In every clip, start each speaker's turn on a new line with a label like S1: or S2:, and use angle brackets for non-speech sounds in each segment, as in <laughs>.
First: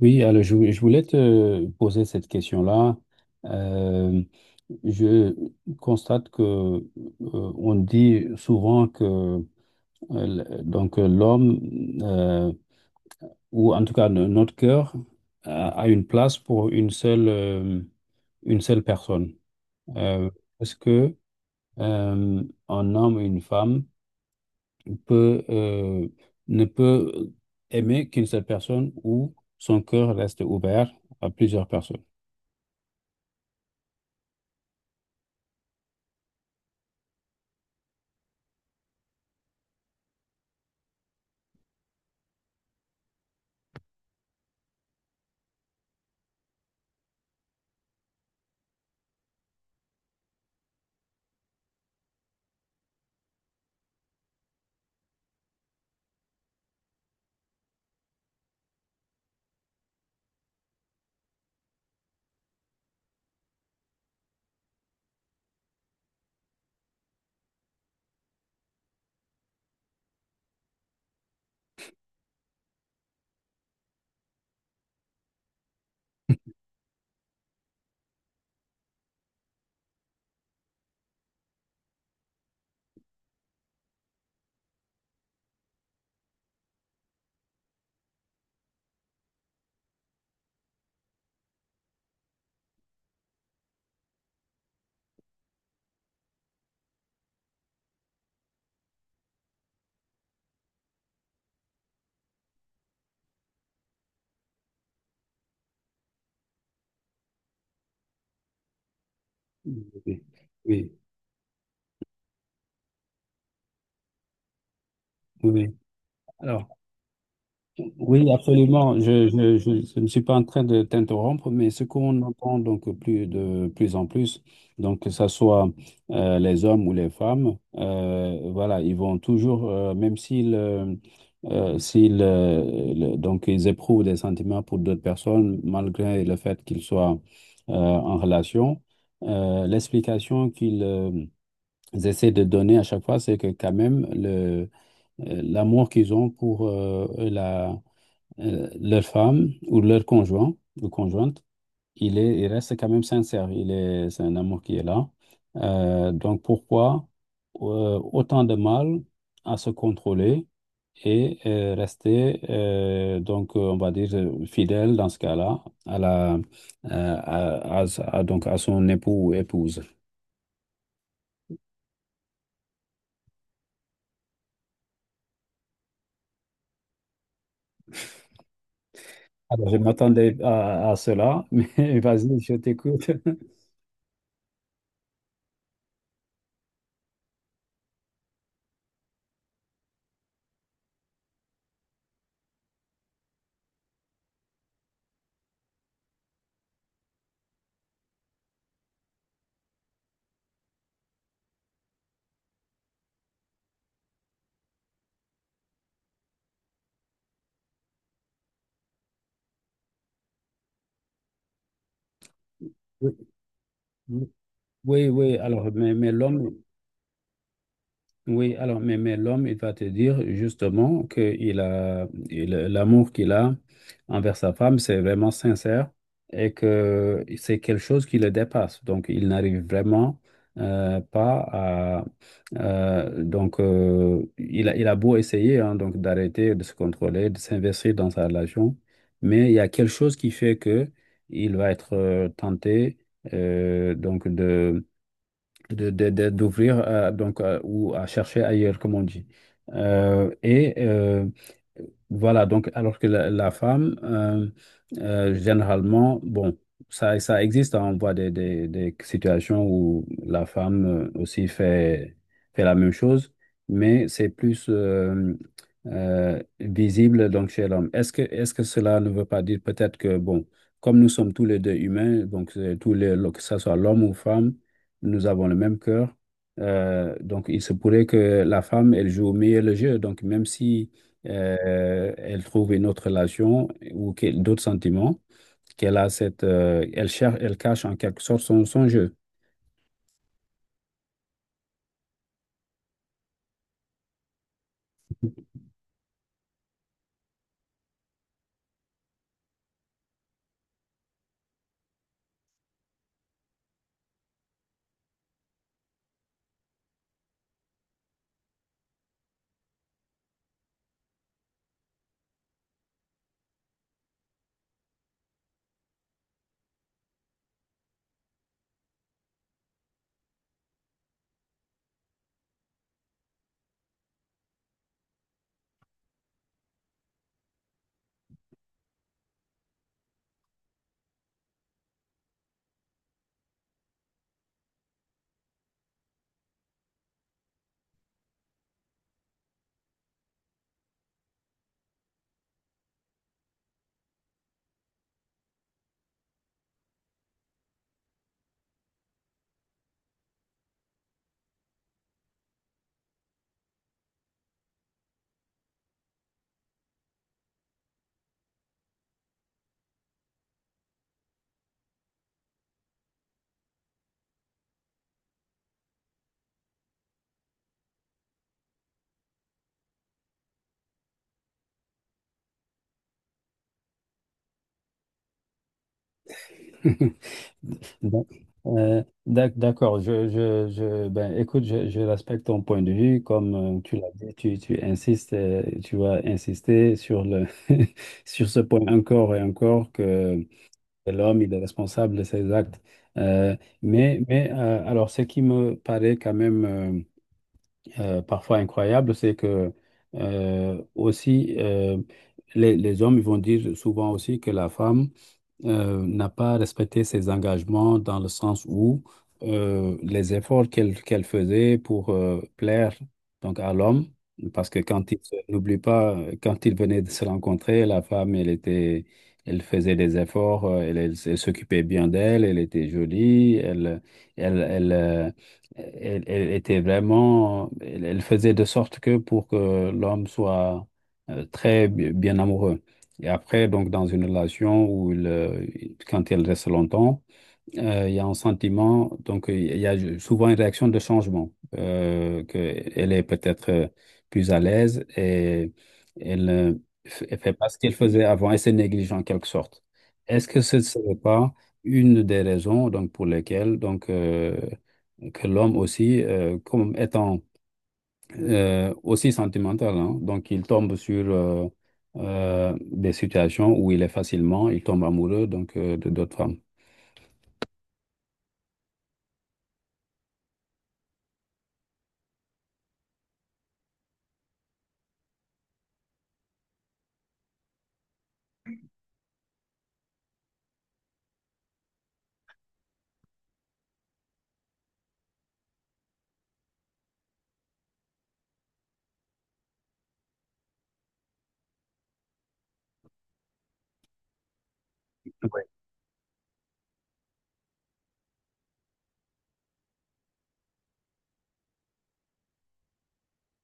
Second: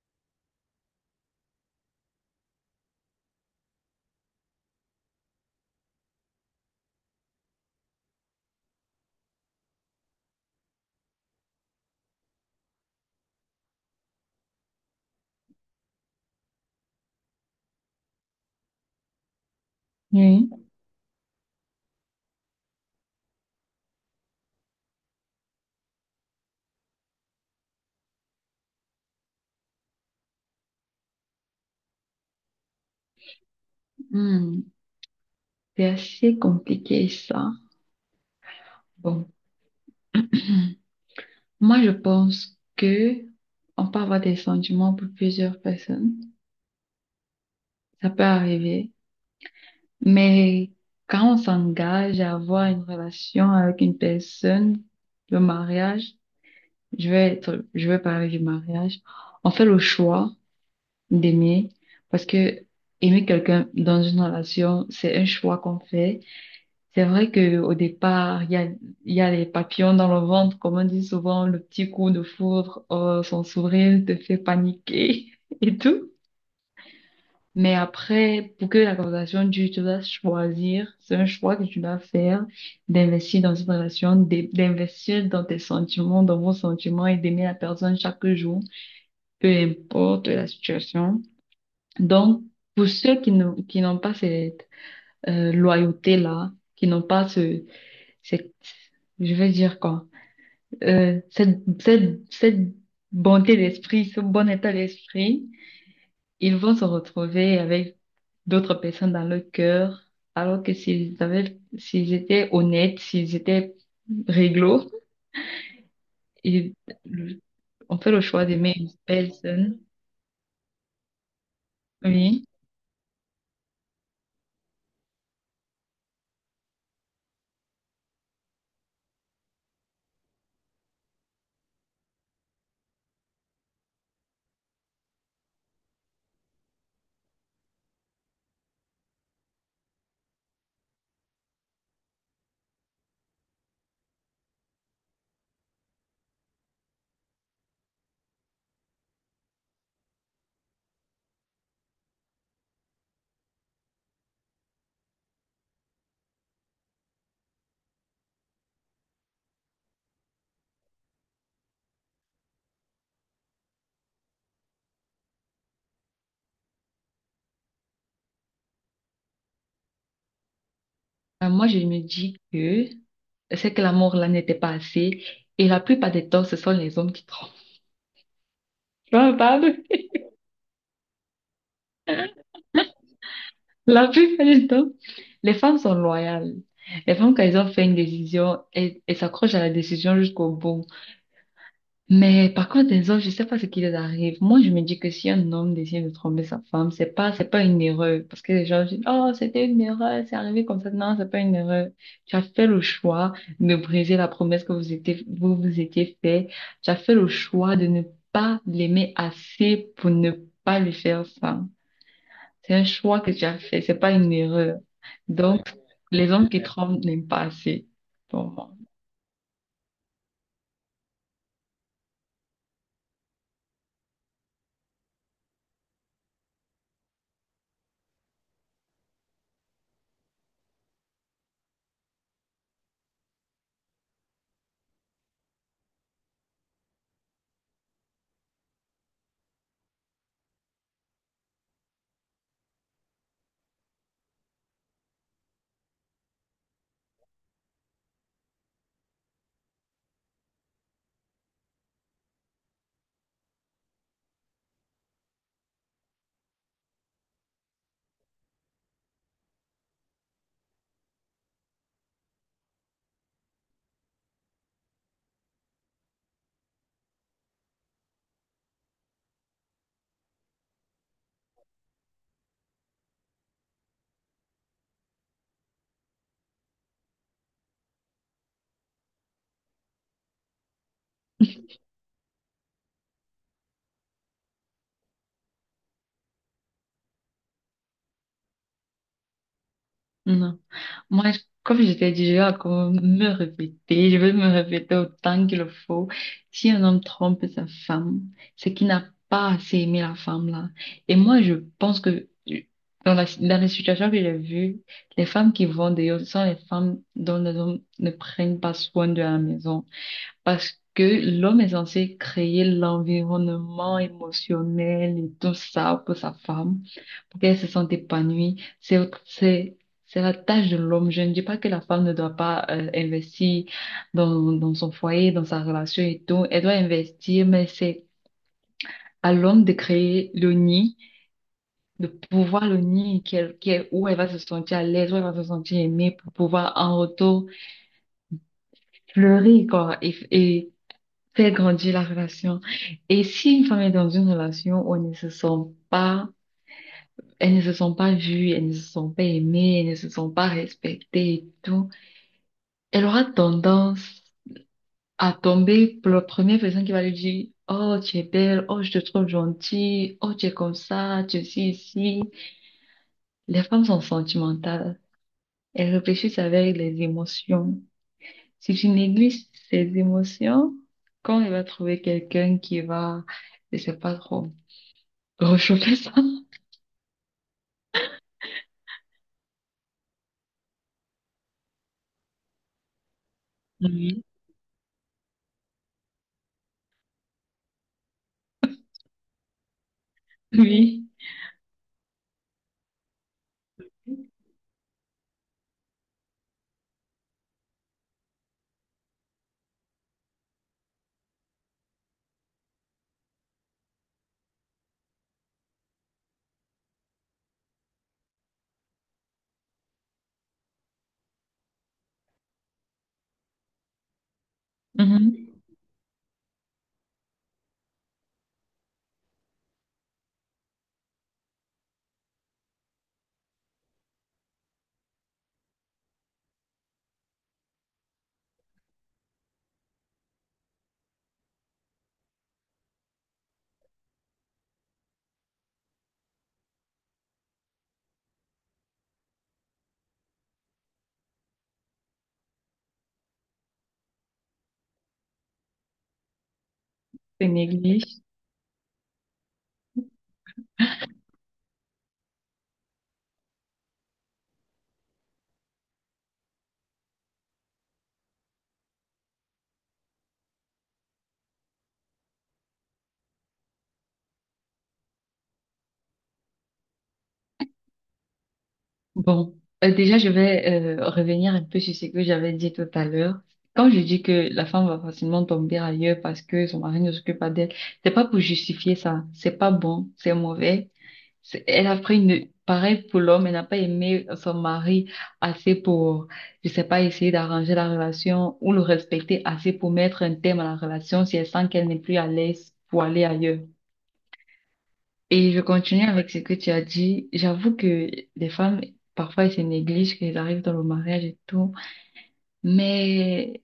S1: Oui, alors je voulais te poser cette question-là. Euh, je constate que on dit souvent que donc l'homme euh, ou en tout cas notre cœur a une place pour une seule personne. Euh,
S2: Oui.
S1: est-ce que euh, un homme ou une femme peut ne peut aimer qu'une seule personne ou son cœur reste ouvert à plusieurs personnes?
S2: Hmm, c'est assez compliqué ça. Bon, moi je pense que on peut avoir des sentiments pour plusieurs personnes. Ça peut arriver. Mais quand on s'engage à avoir une relation avec une personne, le mariage, je vais parler du mariage. On fait le choix d'aimer, parce que aimer quelqu'un dans une relation, c'est un choix qu'on fait. C'est vrai que au départ, il y a les papillons dans le ventre, comme on dit souvent, le petit coup de foudre, son sourire te fait paniquer <laughs> et tout. Mais après, pour que la conversation dure, tu dois choisir, c'est un choix que tu dois faire d'investir dans cette relation, d'investir dans tes sentiments, dans vos sentiments, et d'aimer la personne chaque jour, peu importe la situation. Donc, pour ceux qui n'ont pas cette loyauté-là, qui n'ont pas ce cette, je vais dire quoi, cette, cette, cette bonté d'esprit, ce bon état d'esprit, ils vont se retrouver avec d'autres personnes dans leur
S1: Oui,
S2: cœur, alors que
S1: oui,
S2: s'ils avaient, s'ils étaient honnêtes, s'ils étaient réglo,
S1: oui. Alors,
S2: ils, le- on fait le
S1: oui,
S2: choix d'aimer une
S1: absolument.
S2: personne.
S1: Je ne suis pas en train de t'interrompre, mais ce qu'on
S2: Oui.
S1: entend donc plus de plus en plus, donc que ce soit les hommes ou les femmes, voilà, ils vont toujours, même s'ils donc ils éprouvent des sentiments pour d'autres personnes, malgré le fait qu'ils soient en relation, l'explication qu'ils essaient de donner à chaque fois, c'est que quand même le l'amour qu'ils ont pour leur femme ou leur conjoint ou conjointe, il reste quand même sincère. C'est un amour qui est là. Donc pourquoi autant de mal à se contrôler et rester, on va dire, fidèle dans ce cas-là à la, à, à- à- donc à son époux ou épouse.
S2: Moi, je me dis que c'est que l'amour là n'était pas assez, et la plupart des temps, ce sont les hommes qui trompent. Tu vois, on
S1: Alors, je
S2: parle.
S1: m'attendais à cela, mais <laughs> vas-y, je t'écoute.
S2: La plupart du temps, les femmes sont loyales. Les femmes, quand elles ont fait une décision, elles s'accrochent à la décision jusqu'au bout. Mais par contre, les hommes, je sais pas ce qui les arrive. Moi, je me dis que si un homme décide de tromper sa femme, c'est pas une erreur. Parce que les gens disent, oh, c'était une erreur, c'est arrivé comme ça. Non, c'est pas une erreur. Tu as fait le choix de briser la promesse que vous vous étiez fait. Tu as fait le choix de ne pas l'aimer assez pour ne pas lui faire ça. C'est un choix que tu as fait, c'est pas une
S1: <laughs>
S2: erreur.
S1: Oui, alors,
S2: Donc,
S1: mais
S2: les hommes
S1: l'homme,
S2: qui trompent n'aiment pas assez. Pour
S1: oui,
S2: moi.
S1: alors, mais l'homme, il va te dire justement que l'amour qu'il a envers sa femme, c'est vraiment sincère et que c'est quelque chose qui le dépasse. Donc, il n'arrive vraiment pas à. Il a beau essayer hein, donc d'arrêter de se contrôler, de s'investir dans sa relation, mais il y a quelque chose qui fait que il va être tenté donc d'ouvrir ou à chercher ailleurs, comme on dit. Euh, et euh, voilà, donc alors que la femme, généralement, bon, ça existe, hein, on voit des situations où la femme aussi fait la même chose, mais c'est plus visible donc chez l'homme. Est-ce que cela ne veut pas dire peut-être que, bon, comme nous sommes tous les deux humains, donc tous les, que ce soit l'homme ou femme, nous avons le même cœur. Donc, il se pourrait que la femme, elle joue au mieux le jeu. Donc, même si elle trouve une autre relation ou d'autres sentiments, elle cherche, elle cache en quelque sorte son jeu.
S2: Non. Comme je t'ai dit, je vais encore me répéter, je vais me répéter autant qu'il le faut. Si un homme trompe sa femme, c'est qu'il n'a pas assez aimé la femme là. Et moi, je pense que dans les situations que j'ai vues, les femmes qui vont dehors, ce sont les femmes dont les hommes ne prennent pas soin de la maison. Parce que l'homme est censé créer l'environnement émotionnel et tout ça pour sa femme, pour qu'elle se sente épanouie. C'est, c'est la tâche de l'homme. Je ne dis pas que la femme ne doit pas investir dans son foyer, dans sa relation et tout. Elle doit investir, mais c'est à l'homme de créer le nid, de pouvoir le nid où elle va se sentir à l'aise, où elle va se sentir aimée pour pouvoir en retour fleurir, quoi, et fait grandir la relation. Et si une femme est dans une relation où elle ne se sent pas vue, elle ne se sent pas aimée, elle ne se sent pas respectée et tout, elle aura tendance à tomber pour la première personne qui va lui dire, oh, tu es belle, oh, je te trouve gentille, oh, tu es comme ça, tu es ci, ici. Les femmes sont sentimentales. Elles réfléchissent avec les émotions. Si tu négliges ces émotions, quand elle va trouver quelqu'un qui va, je sais pas trop. Réchauffer ça?
S1: <laughs> Bon. D'accord, ben, écoute, je respecte ton point de vue. Comme tu l'as
S2: Oui.
S1: dit, tu insistes, tu vas insister sur le, <laughs> sur ce point encore et encore que
S2: Oui.
S1: c'est l'homme, il est responsable de ses actes. Euh, mais alors, ce qui me paraît quand même parfois incroyable, c'est que euh, aussi, euh, les hommes ils vont dire souvent aussi que la femme n'a pas respecté ses engagements dans le sens où les efforts qu'elle faisait pour plaire donc à l'homme, parce que quand
S2: Mhm.
S1: n'oublie pas, quand ils venaient de se rencontrer, la femme, elle était, elle faisait des efforts, elle s'occupait bien d'elle, elle était jolie, elle, elle, euh, elle était vraiment, elle faisait de sorte que pour que l'homme soit bien amoureux. Et après, donc, dans une relation où quand elle reste longtemps, il y a un sentiment, donc il y a souvent une réaction de changement, qu'elle est peut-être plus à l'aise et elle euh, elle
S2: C'est
S1: fait pas ce qu'elle
S2: négligé.
S1: faisait avant et c'est négligent en quelque sorte. Est-ce que ce ne serait pas une des raisons donc, pour lesquelles donc, que l'homme aussi, comme étant aussi sentimental. Hein. Donc, il tombe sur des situations où il est facilement, il tombe amoureux donc de d'autres femmes.
S2: Bon, déjà, je vais revenir un peu sur ce que j'avais dit tout à l'heure. Quand je dis que la femme va facilement tomber ailleurs parce que son mari ne s'occupe pas d'elle, c'est pas pour justifier ça. C'est pas bon, c'est mauvais. C'est- elle a pris une... Pareil pour l'homme, elle n'a pas aimé son mari assez pour, je sais pas, essayer d'arranger la relation ou le respecter assez pour mettre un terme à la relation si elle sent qu'elle n'est plus à l'aise pour aller ailleurs. Et je continue avec ce que tu as dit. J'avoue que les femmes, parfois, elles se négligent, qu'elles arrivent dans le mariage et tout. Mais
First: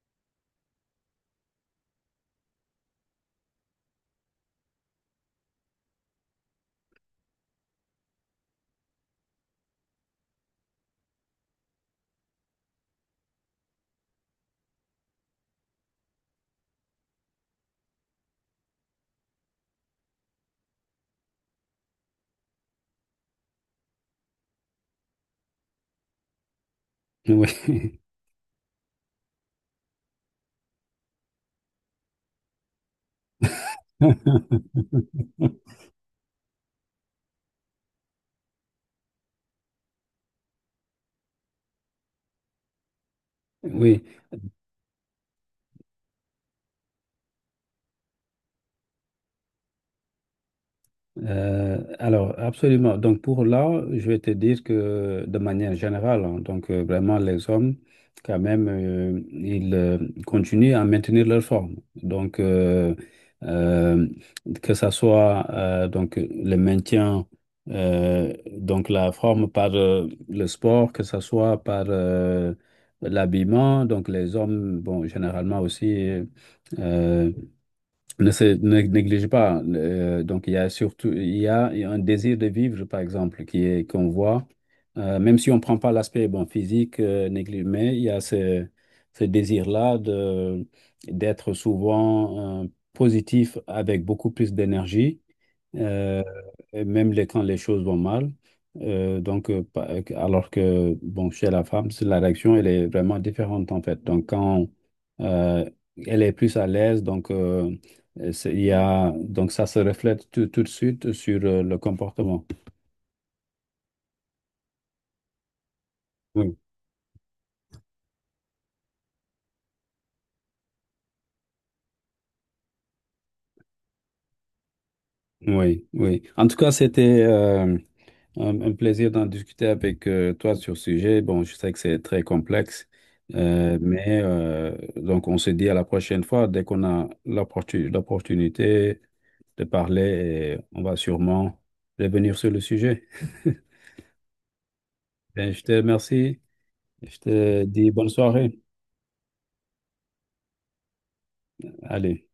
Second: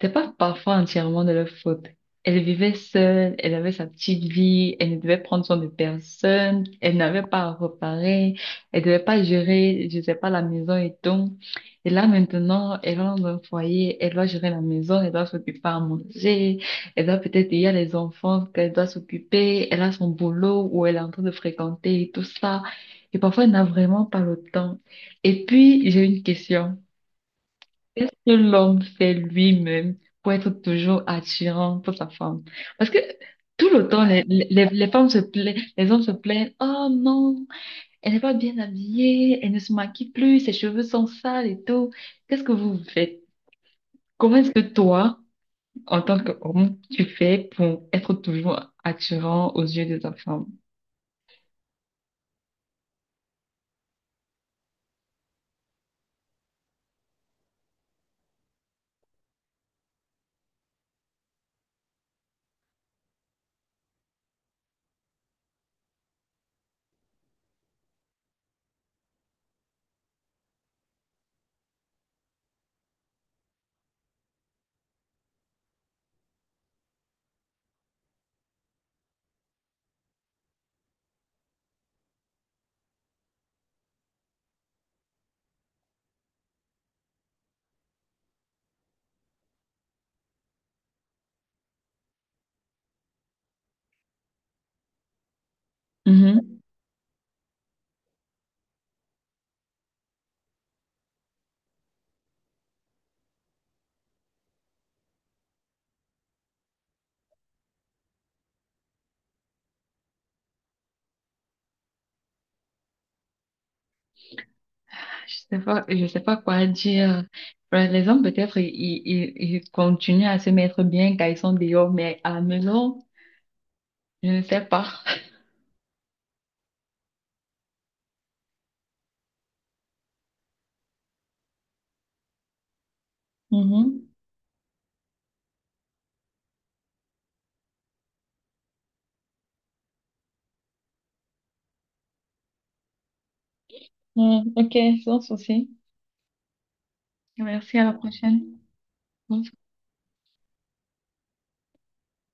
S2: c'était pas parfois entièrement de leur faute. Elle vivait seule, elle avait sa petite vie, elle ne devait prendre soin de personne, elle n'avait pas à reparer, elle devait pas gérer, je sais pas, la maison et tout. Et là, maintenant, elle rentre dans un foyer, elle doit gérer la maison, elle doit s'occuper à manger, il y a les enfants qu'elle doit s'occuper, elle a son boulot où elle est en train de fréquenter et tout ça. Et parfois, elle n'a vraiment pas le temps. Et puis, j'ai une question.
S1: <laughs> Oui.
S2: Qu'est-ce que l'homme fait lui-même pour être toujours attirant pour sa femme? Parce que tout le temps,
S1: <laughs>
S2: les femmes se plaignent, les hommes se plaignent, oh non, elle n'est pas bien habillée, elle ne se maquille plus, ses cheveux sont sales et tout. Qu'est-ce que vous faites?
S1: Oui.
S2: Comment est-ce que toi, en tant qu'homme, tu fais pour être toujours attirant aux yeux de ta femme?
S1: Alors, absolument. Donc, pour là, je vais te dire que de manière générale, hein, donc vraiment, les hommes, quand même, ils continuent à maintenir leur forme. Donc, euh, que ça soit donc le maintien, donc la forme par le sport, que ça soit par l'habillement. Donc, les hommes, bon, généralement aussi. euh, ne négligez pas. Donc, il y a surtout il y a un désir de vivre, par exemple, qui est qu'on voit, même si on ne prend pas l'aspect bon, physique, mais il y a ce désir-là d'être souvent positif avec beaucoup plus d'énergie, euh,
S2: Mhm.
S1: et même quand les choses vont mal. Alors que bon, chez la femme, la réaction, elle est vraiment différente en fait. Donc, quand euh, elle est plus à l'aise, donc. Il y a, donc ça se reflète tout de suite sur le comportement.
S2: Je sais pas
S1: Oui,
S2: quoi dire. Par Les hommes, peut-être, ils continuent à se mettre bien quand ils sont dehors, mais à la maison, je ne sais pas.
S1: oui, oui. En tout cas, c'était un plaisir d'en discuter avec toi sur ce sujet. Bon, je sais que c'est très complexe,
S2: Mhm.
S1: donc on se dit à la prochaine fois, dès qu'on a l'opportunité de parler, et on va sûrement revenir sur le sujet. <laughs>
S2: Ouais, ok, sans
S1: Ben, je
S2: souci.
S1: te remercie. Je te
S2: Merci, à
S1: dis
S2: la
S1: bonne
S2: prochaine.
S1: soirée.
S2: Bonne
S1: Allez.